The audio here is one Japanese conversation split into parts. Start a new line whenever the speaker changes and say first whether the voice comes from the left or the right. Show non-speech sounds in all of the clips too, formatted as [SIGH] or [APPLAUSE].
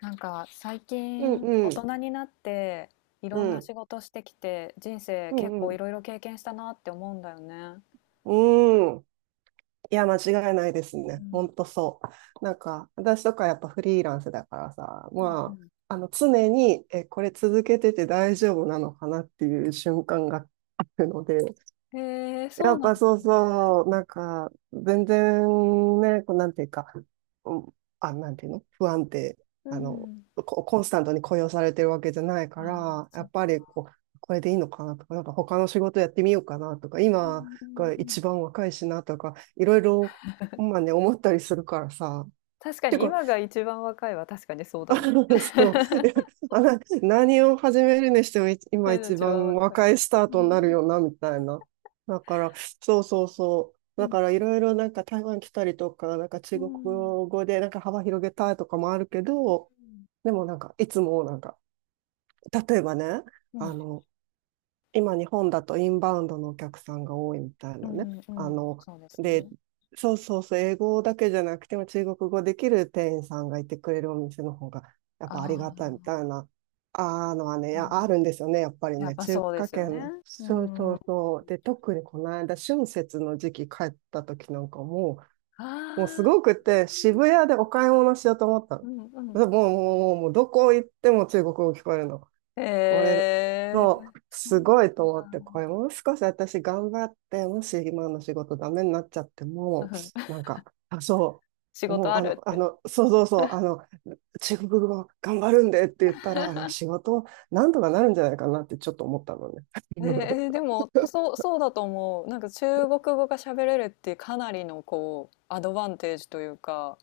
left: なんか最
right: うん
left: 近
right: う
left: 大
right: ん。
left: 人になってい
right: う
left: ろんな
right: ん。
left: 仕事してきて人生
right: う
left: 結
right: んう
left: 構い
right: ん。
left: ろいろ経験したなって思うんだよね。
right: うん。いや、間違いないです
left: う
right: ね。ほ
left: ん、
right: んとそう。なんか、私とかやっぱフリーランスだからさ、
left: うんう
right: ま
left: ん。
right: あ、あの、常に、これ続けてて大丈夫なのかなっていう瞬間があるので、
left: へえ、
right: や
left: そう
right: っ
left: なん
right: ぱ
left: です
right: そう
left: ね。
right: そう、なんか、全然ね、こうなんていうか、うん。あ、なんていうの、不安定、
left: う
right: あの、
left: ん。
right: コンスタントに雇用されてるわけじゃない
left: あ
right: か
left: あ、
right: ら、や
left: そっ
right: っぱ
left: か。
right: りこう、これでいいのかなとか、なんか他の仕事やってみようかなとか、
left: う
right: 今
left: んうん
right: が
left: うん。
right: 一番若いしなとか、いろいろ、まあね、思ったりするからさ。
left: 確か
right: ていう
left: に
right: か、
left: 今が一番若いは確かにそうだね。
right: [LAUGHS]
left: [LAUGHS]
right: そう。[LAUGHS] いやあな何を始めるにしても、今
left: 私が
right: 一
left: 一番
right: 番
left: 若
right: 若
left: い。
right: いスター
left: う
right: トになる
left: ん。
right: よな、みたいな。だから、そうそうそう。
left: う
right: だ
left: ん
right: から
left: う
right: い
left: ん。
right: ろいろ、なんか台湾来たりとか、なんか
left: う
right: 中国
left: ん。
right: 語でなんか幅広げたいとかもあるけど、でもなんかいつもなんか、例えばね、
left: う
right: あ
left: ん。
right: の、今日本だとインバウンドのお客さんが多いみたい
left: う
right: なね。
left: ん、うん、
right: あ
left: うん、
right: の、
left: そうです
right: で、
left: ね。
right: そうそうそう、英語だけじゃなくても中国語できる店員さんがいてくれるお店の方がやっ
left: あ
right: ぱありがたいみた
left: あ、
right: いな、あーのはね、
left: う
right: やあ
left: ん。
right: るんですよね、やっぱり
left: やっ
right: ね、
left: ぱ
right: 中
left: そうで
right: 華
left: すよね。
right: 圏、
left: う
right: そうそ
left: ん。
right: うそう。で、特にこの間、春節の時期帰った時なんかも
left: あ
right: う、もうすご
left: あ、
right: くて、渋谷でお買い物しようと思った
left: う
right: の。
left: んうん。
right: でもう、もうどこ行っても中国語聞こえるの。
left: へ
right: これ、
left: え。
right: そう、
left: そう
right: すご
left: な
right: いと
left: ん
right: 思って、こ
left: だ。
right: れもう少し私頑張って、もし今の仕事ダメになっちゃって
left: [LAUGHS] う
right: も、
left: ん、
right: なんか、あ、そ
left: 仕
right: う、
left: 事
right: もう
left: あ
right: あ
left: る
right: の、
left: って。
right: そうそうそう、あの、中国語頑張るんでって言ったら、あの、仕事なんとかなるんじゃないかなってちょっと思ったのね。
left: えーえ、でも、そう、そうだと思う。なんか中国語が喋れるってかなりのこう、アドバンテージというか、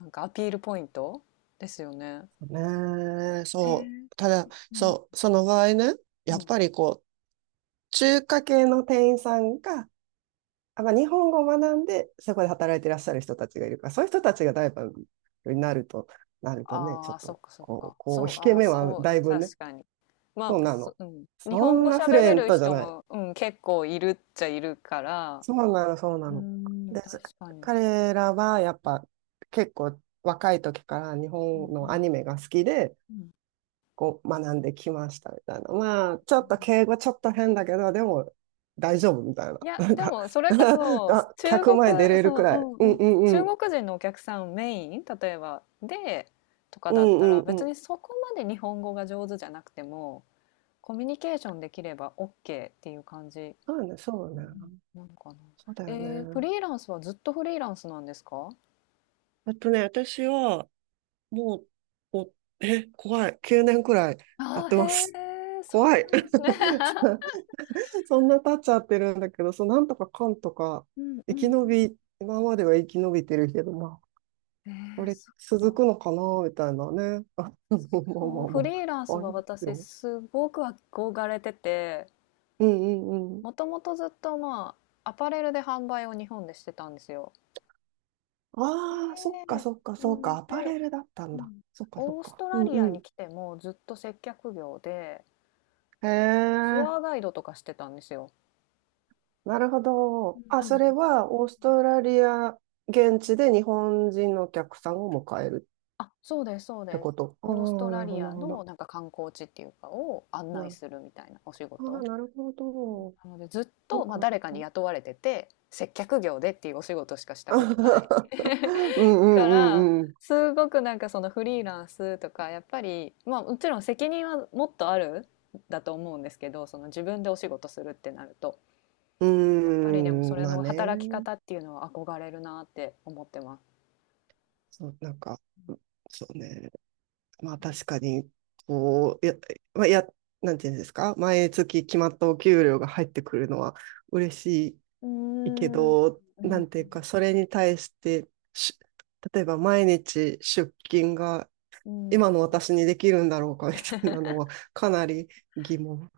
left: なんかアピールポイントですよね。
right: [LAUGHS] ねえ、
left: え
right: そ
left: ー、
right: う。ただ、
left: うん、
right: そう、その場合ね、
left: う
right: やっ
left: ん。
right: ぱりこう、中華系の店員さんが、あ、まあ、日本語を学んで、そこで働いていらっしゃる人たちがいるから、そういう人たちがライバルになると、なるとね、ち
left: あ
right: ょっ
left: あ、そ
right: と、
left: っかそっ
right: こう、
left: か。
right: こ
left: そ
right: う、
left: う、
right: 引け
left: ああ、
right: 目は
left: そう、う
right: だ
left: ん、
right: いぶね、
left: 確かに。ま
right: そう
left: あ、
right: なの。
left: うん。日
right: そ
left: 本
right: ん
left: 語
right: なフル
left: 喋
right: エ
left: れ
right: ン
left: る
right: トじゃ
left: 人
right: ない。
left: も、うん、結構いるっちゃいるから、
right: そうなの、そうな
left: う
right: の。
left: ん、
right: で、
left: 確かに。
right: 彼らはやっぱ結構若い時から日本
left: うんう
right: のア
left: ん、
right: ニメが好きで、
left: うん。
right: こう学んできましたみたいな。まあ、ちょっと敬語ちょっと変だけど、でも大丈夫みたいな。
left: いや、
right: なん
left: で
right: か、
left: もそれこ
right: [LAUGHS]
left: そ、
right: あ、
left: 中
right: 客
left: 国
right: 前出れ
left: そ
right: るく
left: の
right: らい。
left: う
right: う
left: ん
right: ん
left: うん、
right: う
left: 中
right: ん
left: 国人のお客さんメイン、例えば、で、とか
right: う
left: だっ
right: んう
left: たら、
right: んう
left: 別
right: ん。
left: にそこまで日本語が上手じゃなくても、コミュニケーションできればオッケーっていう感じ
right: そうね、そうね。
left: なのかな。
right: そうだよ
left: フ
right: ね。
left: リーランスはずっとフリーランスなんですか？
right: あとね、私は、もう、お、え、怖い。9年くらいや
left: あ
right: っ
left: あ
right: て
left: ー、
right: ます。
left: へえ、そ
right: 怖
left: う
right: い。
left: なんですね。
right: [LAUGHS] そんな経っちゃってるんだけど、そう、なんとかかんとか、
left: うんう
right: 生
left: ん
right: き
left: う
right: 延
left: ん。
right: び、今までは生き延びてるけど、まあ、
left: え
right: こ
left: ー
right: れ
left: そっ
right: 続く
left: か。
right: のかな、みたいなね。[LAUGHS] あ、まあま
left: そう、
right: あ
left: フ
right: ま
left: リーランス
right: あ、あり
left: は
right: ます
left: 私
right: よ。
left: すごく憧れてて、
right: うんうんうん。
left: もともとずっと、まあ、アパレルで販売を日本でしてたんですよ。え
right: ああ、そっか
left: え、
right: そっか
left: う
right: そっ
left: ん、
right: か、アパ
left: で、
right: レルだった
left: う
right: んだ。
left: ん、
right: そっかそっ
left: オース
right: か。
left: ト
right: う
left: ラ
right: ん
left: リ
right: う
left: アに
right: ん。
left: 来てもずっと接客業で
right: へ
left: ツ
right: え。
left: アーガイドとかしてたんですよ。
right: なるほ
left: う
right: ど。
left: ん、
right: あ、
left: な
right: そ
left: の
right: れ
left: で、
right: はオーストラリア現地で日本人のお客さんを迎える
left: あ、そうです、そう
right: って
left: です。
right: こと。あ
left: オースト
right: あ、な
left: ラ
right: るほ
left: リ
right: ど、な
left: ア
right: るほ
left: の
right: ど。
left: なんか観光地っていうかを案内
right: な、
left: するみたいなお仕
right: あ
left: 事。うん、
right: ーなるほど。
left: なのでずっ
right: そ
left: と、
right: っ
left: まあ、
right: か、そ
left: 誰
right: っ
left: かに
right: か。
left: 雇われてて接客業でっていうお仕事しかしたことない
right: [LAUGHS] うんう
left: か
right: んう
left: ら
right: んうん。
left: すごくなんかそのフリーランスとかやっぱり、まあ、もちろん責任はもっとあるんだと思うんですけど、その自分でお仕事するってなると、
right: うー
left: やっぱりでもそ
right: ん、
left: れ
right: まあ
left: の働き
right: ね。
left: 方っていうのは憧れるなって思ってます。
right: そう、なんか、そうね。まあ確かに、こう、や、まあ、や、なんていうんですか、毎月決まったお給料が入ってくるのは嬉し
left: うー
right: いいけ
left: ん、
right: ど、
left: う
right: な
left: ん、
right: んていうか、それに対してし、例えば毎日出勤が
left: うん、
right: 今の私にできるんだろうかみたいなのはかなり疑問。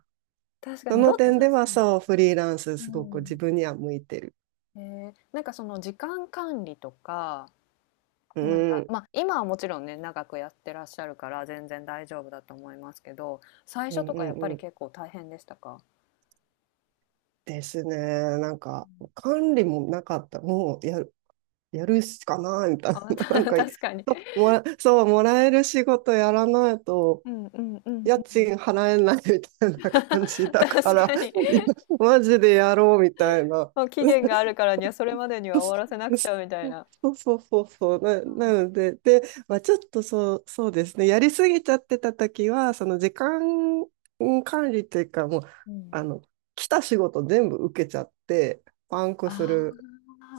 left: 確か
right: そ
left: に、
right: の
left: ど確
right: 点では
left: かに。
right: そう、フリーランス
left: う
right: すごく自
left: ん、
right: 分には向いてる。
left: えー、なんかその時間管理とか、
right: う
left: なん
right: ん、う
left: か、
right: ん、
left: まあ、今はもちろんね、長くやってらっしゃるから全然大丈夫だと思いますけど、最
right: う
left: 初とかや
right: ん、
left: っぱ
right: う
left: り
right: ん。
left: 結構大変でしたか？
right: ですね。なんか、管理もなかった。もうやる、やるしかないみたいな。
left: あ、
right: [LAUGHS] なん
left: [LAUGHS]
right: か、[LAUGHS]
left: 確かに。
right: そう、もらえる仕事やらないと、
left: うんうんうん
right: 家
left: うん。
right: 賃払えないみたいな
left: [LAUGHS]
right: 感じだか
left: 確
right: ら、
left: かに。
right: いやマジでやろうみたいな。
left: もう期限があるからには、それまでには終わらせなくちゃみたいな。
right: そうそうそうそ
left: そっ
right: う。な
left: か。
right: ので、で、まあ、ちょっとそう、そうですね。やりすぎちゃってた時は、その時間管理というか、もう、
left: うん。
right: あの、来た仕事全部受けちゃって、パンクす
left: あ
right: る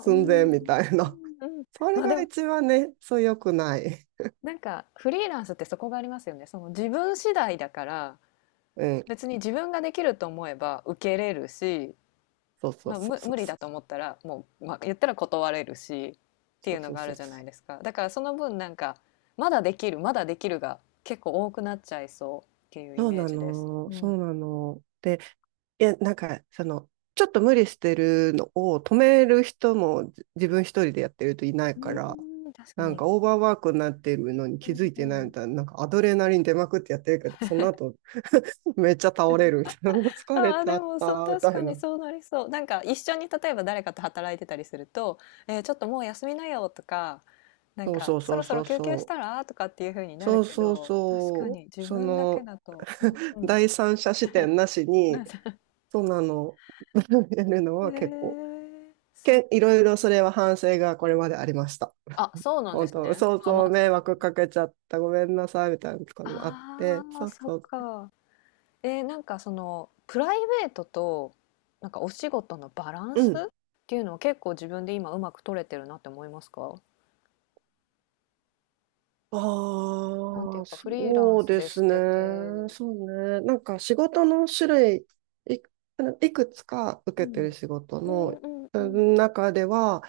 left: あ、うんう
right: 前
left: ん
right: みたいな。
left: うん。
right: それ
left: ま、で
right: が
left: も、
right: 一番ね、そう良くない。
left: なんかフリーランスってそこがありますよね。その自分次第だから、
right: うん。
left: 別に自分ができると思えば受けれるし、
right: そうそ
left: ま
right: う
left: あ、
right: そう
left: む
right: そ
left: 無
right: う
left: 理だ
right: そ
left: と思
right: う。
left: ったらもう、まあ、言ったら断れるしってい
right: そ
left: う
right: う
left: の
right: そう
left: があ
right: そ
left: る
right: う
left: じゃ
right: そ
left: ない
right: う。
left: ですか。だからその分なんかまだできるまだできるが結構多くなっちゃいそうっていうイ
right: そう
left: メー
right: な
left: ジです。う
right: の、そ
left: ん、う
right: うなの。で、いや、なんか、その、ちょっと無理してるのを止める人も自分一人でやってるといないから、
left: ーん、確か
right: なんか
left: に。
right: オーバーワークになってるのに
left: う
right: 気づ
left: ん
right: いて
left: う
right: ない
left: ん、
right: みたいな、なんかアドレナリン出まくってやってるけど、その後 [LAUGHS] めっちゃ倒れるみたいな、もう
left: あ
right: 疲れ
left: あ
right: ち
left: で
right: ゃっ
left: もそう、
right: たみ
left: 確
right: た
left: か
right: い
left: に
right: な。
left: そうなりそう。なんか一緒に例えば誰かと働いてたりすると「えーちょっともう休みなよ」とか「なん
right: そう
left: か
right: そう
left: そ
right: そ
left: ろ
right: う
left: そ
right: そ
left: ろ
right: う
left: 休憩し
right: そ
left: た
right: う。
left: ら？」とかっていう風にな
right: そ
left: る
right: う
left: け
right: そう
left: ど、確か
right: そう。
left: に自
right: そ
left: 分だけ
right: の
left: だと、うんう
right: [LAUGHS]
left: ん、
right: 第三者視点なし
left: な
right: に、
left: んか、
right: そうなの、[LAUGHS] やるの
left: へ
right: は結構。
left: え、そっ
right: いろい
left: か。
right: ろそれは反省がこれまでありました。
left: あ、そうなんで
right: 本
left: す
right: 当、
left: ね。
right: そう
left: まあま
right: そう、
left: あ、
right: 迷
left: そう。
right: 惑かけちゃった、ごめんなさい、みたいなのとかもあっ
left: あ
right: て、
left: あ、
right: そう
left: そっ
right: そう、
left: か。えー、なんかそのプライベートとなんかお仕事のバラン
right: う
left: ス
right: ん。
left: っていうのは結構自分で今うまく取れてるなって思いますか？なんてい
right: あ
left: う
right: あ、
left: かフリーラン
right: そう
left: ス
right: で
left: で
right: す
left: し
right: ね。
left: てて、
right: そうね。なんか仕事の種類、い、いくつか
left: う
right: 受けて
left: ん、
right: る仕事
left: うん
right: の
left: うんう
right: う
left: ん
right: ん中では、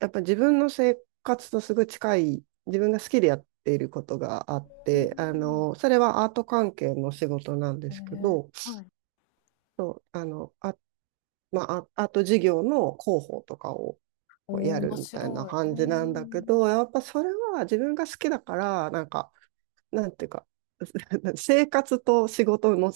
right: やっぱ自分の生活とすぐ近い、自分が好きでやっていることがあっ
left: う
right: て、あ
left: ん。
right: の、それはアート関係の仕事なんで
left: へ
right: すけ
left: え
right: ど、
left: ー、はい。
right: そう、あの、まあ、ああと授業の広報とかを
left: おお、
right: やる
left: 面
right: みたいな
left: 白い。う
right: 感じなんだけ
left: ん。
right: ど、やっぱそれは自分が好きだから、なんか、なんていうか、[LAUGHS] 生活と仕事の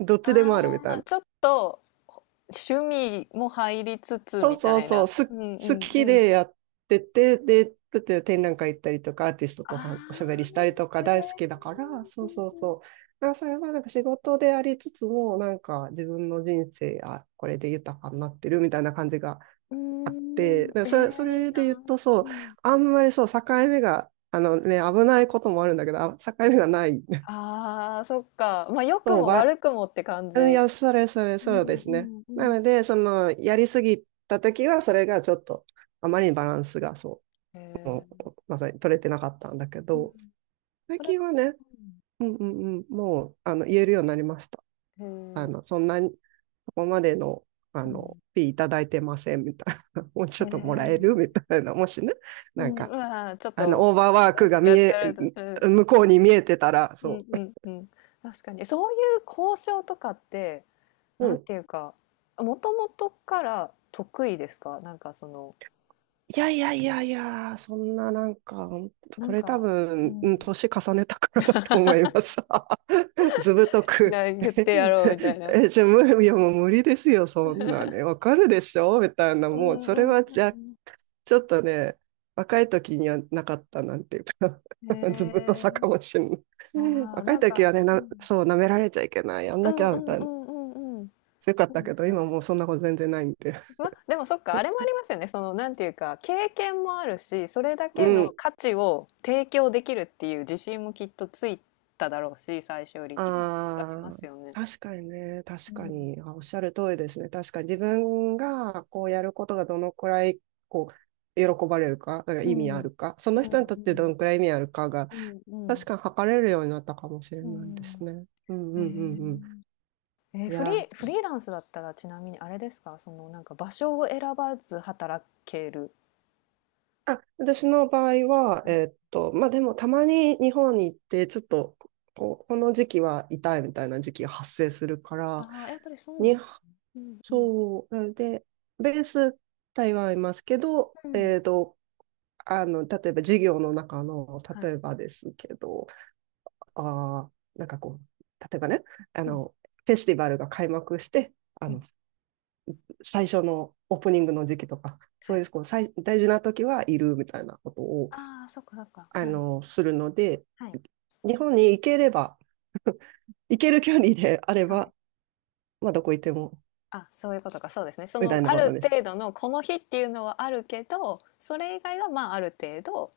right: どっちでもあるみ
left: あ
right: たい
left: あ、
right: な。
left: ちょっと、趣味も入りつつ
right: そう
left: み
right: そ
left: た
right: う
left: い
right: そう、
left: な。うんう
right: 好
left: んう
right: きで
left: ん。
right: やってて、で、だって展覧会行ったりとか、アーティスト
left: あ
right: とはおしゃべりしたりとか
left: あ、へえ。
right: 大好きだから、そ
left: う
right: うそう
left: ん
right: そう。だからそれはなんか仕事でありつつも、なんか自分の人生、あ、これで豊かになってるみたいな感じが
left: う
right: あ
left: ん。
right: っ
left: うー
right: て、
left: ん、
right: だから
left: え
right: それ、そ
left: え、いい
right: れで言う
left: な。
right: と、そ
left: う
right: う、
left: ん。
right: あんまりそう、境目が、あのね、危ないこともあるんだけど、あ境目がない。[LAUGHS]
left: ああ、そっか。まあ、良く
right: そう、
left: も
right: ば、
left: 悪くもって感じ。
right: い
left: う
right: や、それ、そうで
left: ん
right: す
left: う
right: ね。
left: んう
right: なの
left: ん。
right: で、その、やりすぎたときは、それがちょっと、あまりにバランスが、そ
left: へえ。
right: う、まさに取れてなかったんだけ
left: うん。
right: ど、最
left: それは
right: 近はね、うんうんうん、もう、あの、言えるようになりました。
left: うん。
right: あ
left: へ
right: の、
left: え。
right: そんなに、そこまでの、あ
left: う
right: の、
left: ん。
right: フィーいただいてません、みたいな。[LAUGHS] もうち
left: へ
right: ょっともら
left: え。
right: えるみたいな。[LAUGHS] もしね、
left: う
right: なん
left: ん、う
right: か、
left: わ、ちょっ
right: あの、
left: と、
right: オーバーワー
left: なん
right: ク
left: か
right: が
left: や
right: 見
left: った
right: え、
left: ら、うん、
right: 向こうに見えてたら、
left: うん
right: そ
left: うんうん。確かに。そういう交渉とかって、
right: う。う
left: なん
right: ん。
left: ていうか、もともとから得意ですか？なんかその、
right: いやいやいやいや、そんななんか、
left: な
right: こ
left: ん
right: れ多
left: か、う
right: 分、うん
left: ん。
right: 年重ねたからだと思います。[LAUGHS] ずぶとく
left: 言っ
right: [LAUGHS]
left: てやろうみたいな。
right: え、じゃあ無理、いやもう無理ですよ、そんなね。わかるでしょみたいな、
left: う
right: もう、
left: ん
right: それ
left: う
right: はじゃ、
left: ん
right: ちょっとね、若い時にはなかったなんていうか
left: うん。へ
right: [LAUGHS] ずぶとさ
left: え。
right: かもしれない。
left: ああ、
right: 若
left: な
right: い
left: ん
right: 時
left: か、
right: はね、
left: う
right: な、
left: ん。
right: そう、舐められちゃいけない、やん
left: う
right: なき
left: ん
right: ゃ、
left: う
right: み
left: ん
right: たい
left: う
right: な。
left: んうんうん。
right: 強かっ
left: そ
right: た
left: うで
right: け
left: す
right: ど、
left: よ
right: 今も
left: ね。
right: うそんなこと全然ないんで。[LAUGHS]
left: ま、でもそっか、あれもありますよね。その、なんていうか、経験もあるし、それだ
right: う
left: けの
right: ん。
left: 価値を提供できるっていう自信もきっとついただろうし、最初よりっていうのもきっとありま
right: あ
left: すよね。
right: あ、確かにね、確
left: う
right: か
left: ん、
right: に。あおっしゃる通りですね。確かに自分がこうやることがどのくらいこ喜ばれるか、なんか
left: う
right: 意味
left: ん、
right: あ
left: うん、
right: るか、その人にとってどのくらい意味あるかが、
left: うん、う
right: 確
left: ん、
right: かに測れるようになったかもしれ
left: う
right: ないです
left: ん。
right: ね。うん
left: え
right: うんうんうん。
left: ー、
right: いや、
left: フリーランスだったらちなみにあれですか、そのなんか場所を選ばず働ける。
right: あ、私の場合は、
left: はい。
right: まあでもたまに日本に行って、ちょっとこの時期は痛いみたいな時期が発生するから、
left: ああ、やっぱりそうな
right: に
left: んですね。うんうん
right: そう。なので、ベース台湾いますけど、
left: うん。
right: 例えば授業の中の、
left: は
right: 例
left: い。
right: えばですけど、あー、なんかこう、例えばね、あ
left: うん
right: の、フェスティバルが開幕して、あ
left: う
right: の、
left: ん。
right: 最初のオープニングの時期とか、そ
left: は
right: うい
left: い。
right: う、こう、最、大事な時はいるみたいなことを、
left: ああ、そっかそっか。はい。
right: するので、
left: はい。
right: 日本に行ければ、[LAUGHS] 行ける距離であれ
left: は
right: ば、
left: い。
right: まあ、どこ行っても、
left: あ、そういうことか、そうですね。そ
right: みた
left: の
right: いな
left: あ
right: こと
left: る
right: です。
left: 程度のこの日っていうのはあるけど、それ以外はまあある程度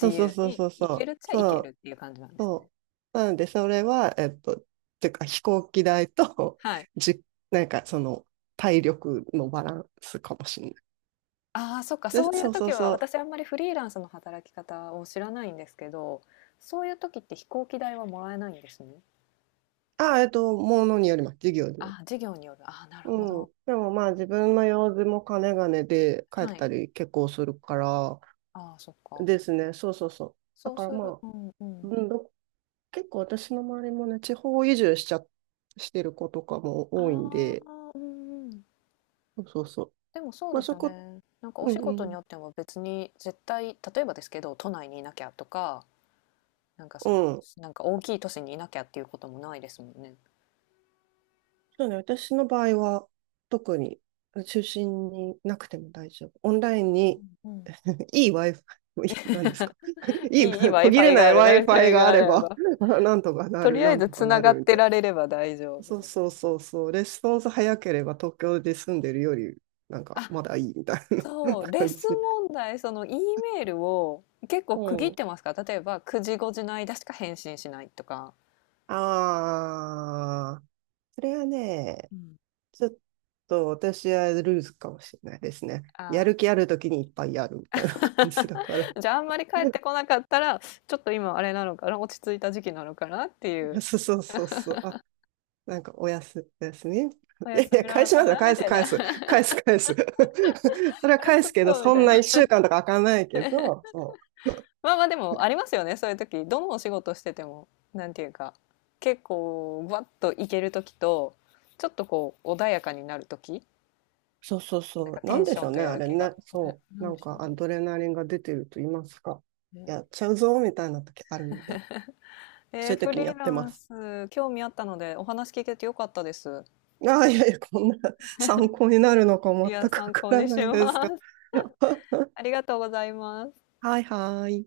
left: 自
right: うそう
left: 由
right: そう
left: に
right: そう
left: 行
right: そ
left: ける
right: う。
left: っちゃ行
right: そ
left: ける
right: う
left: っていう感じなんですね。
right: そう。なので、それは、てか飛行機代と、
left: はい。
right: [LAUGHS] じ、なんかその、体力のバランスかもしれない。
left: ああ、そっか、
right: で、
left: そういう
right: そうそ
left: 時
right: う
left: は
right: そう。
left: 私あんまりフリーランスの働き方を知らないんですけど、そういう時って飛行機代はもらえないんですね。
right: あ、ものによります。授業による。
left: ああ、事業による。ああ、なるほ
right: う
left: ど。
right: ん。でもまあ、自分の用事も金金で帰っ
left: はい。
right: たり結構するから、
left: ああ、そっか。
right: ですね。そうそうそう。だ
left: そう
right: か
left: す
right: ら
left: る。
right: まあ、
left: うんうん。
right: うんど結構私の周りもね、地方移住しちゃ、してる子とかも
left: あ
right: 多いんで、
left: あ、うんうん。
right: そうそうそう。
left: でもそう
right: まあ、
left: です
right: そ
left: よ
right: こ、
left: ね。なんかお
right: う
left: 仕
right: ん
left: 事
right: う
left: に
right: ん。
left: よっても別に絶対、例えばですけど、都内にいなきゃとか、なんか
right: う
left: その、
right: ん
left: なんか大きい都市にいなきゃっていうこともないですもんね。
right: そうね、私の場合は特に中心になくても大丈夫。オンラインに
left: うん。
right: いい Wi-Fi、[LAUGHS] いい何ですか [LAUGHS] いい、
left: いい、いい
right: [LAUGHS] 途切れ
left: Wi-Fi
right: な
left: が
right: い
left: ある、
right: Wi-Fi
left: Wi-Fi
right: が
left: が
right: あ
left: あ
right: れ
left: れ
right: ば、
left: ば。
right: [LAUGHS] なんとかな
left: と
right: る、
left: りあ
right: な
left: え
right: ん
left: ず
right: と
left: つ
right: か
left: な
right: な
left: が
right: る
left: っ
right: みた
left: て
right: いな。
left: られれば大丈夫
right: そう
left: みた
right: そ
left: い
right: う
left: な。
right: そうそう、レスポンス早ければ東京で住んでるより、なんかまだいいみたいな
left: そう、
right: [LAUGHS] 感じ。
left: 問題、その Eメールを結構
right: う
left: 区切っ
right: ん。
left: てますか？例えば9時5時の間しか返信しないとか。
right: ああ、それはね、
left: うん。
right: ちょっと私はルーズかもしれないですね。やる
left: あ
right: 気あるときにいっぱいやるみたいな感じだから。
left: あ、じゃああんまり帰ってこなかったら、ちょっと今あれなのかな、落ち着いた時期なのかなって
right: [LAUGHS]
left: い
right: あ
left: う。
right: そうそうそうそう。あ、なんかおやす、おやすみ。い
left: お
right: やい
left: 休
right: や、
left: みな
right: 返
left: の
right: し
left: か
right: ますよ。
left: なみ
right: 返す、
left: たい
right: 返
left: な。
right: す。
left: [LAUGHS]
right: 返す、返す。[LAUGHS] それは
left: あれ
right: 返
left: ちょ
right: す
left: っ
right: けど、
left: とみ
right: そ
left: た
right: ん
left: い
right: な
left: な。
right: 一週間とか開かないけど、そう。
left: [LAUGHS] まあまあでもありますよね。そういう時。どのお仕事してても、なんていうか、結構バッといける時と、ちょっとこう穏やかになる時。
right: そうそう
left: なん
right: そ
left: か
right: う。
left: テ
right: なん
left: ンシ
right: でし
left: ョ
right: ょ
left: ン
right: う
left: と
right: ね、
left: や
right: あ
left: る
right: れ
left: 気が。
right: ね。
left: ね、
right: そう。
left: な
right: な
left: んで
right: ん
left: しょう
right: かア
left: ね。
right: ドレナリンが出てると言いますか。
left: ね
right: やっちゃうぞ、みたいな時あるので、そういう
left: フ
right: 時
left: リ
right: にや
left: ー
right: って
left: ラ
right: ま
left: ン
right: す。
left: ス、興味あったのでお話聞けてよかったです。
right: ああ、いやいや、こんな参考になるのか
left: い
right: 全
left: や、
right: くわ
left: 参
right: か
left: 考
right: ら
left: にし
right: ないです
left: ま
right: が。
left: す。
right: [LAUGHS]
left: [LAUGHS] ありがとうございます。
right: はいはい。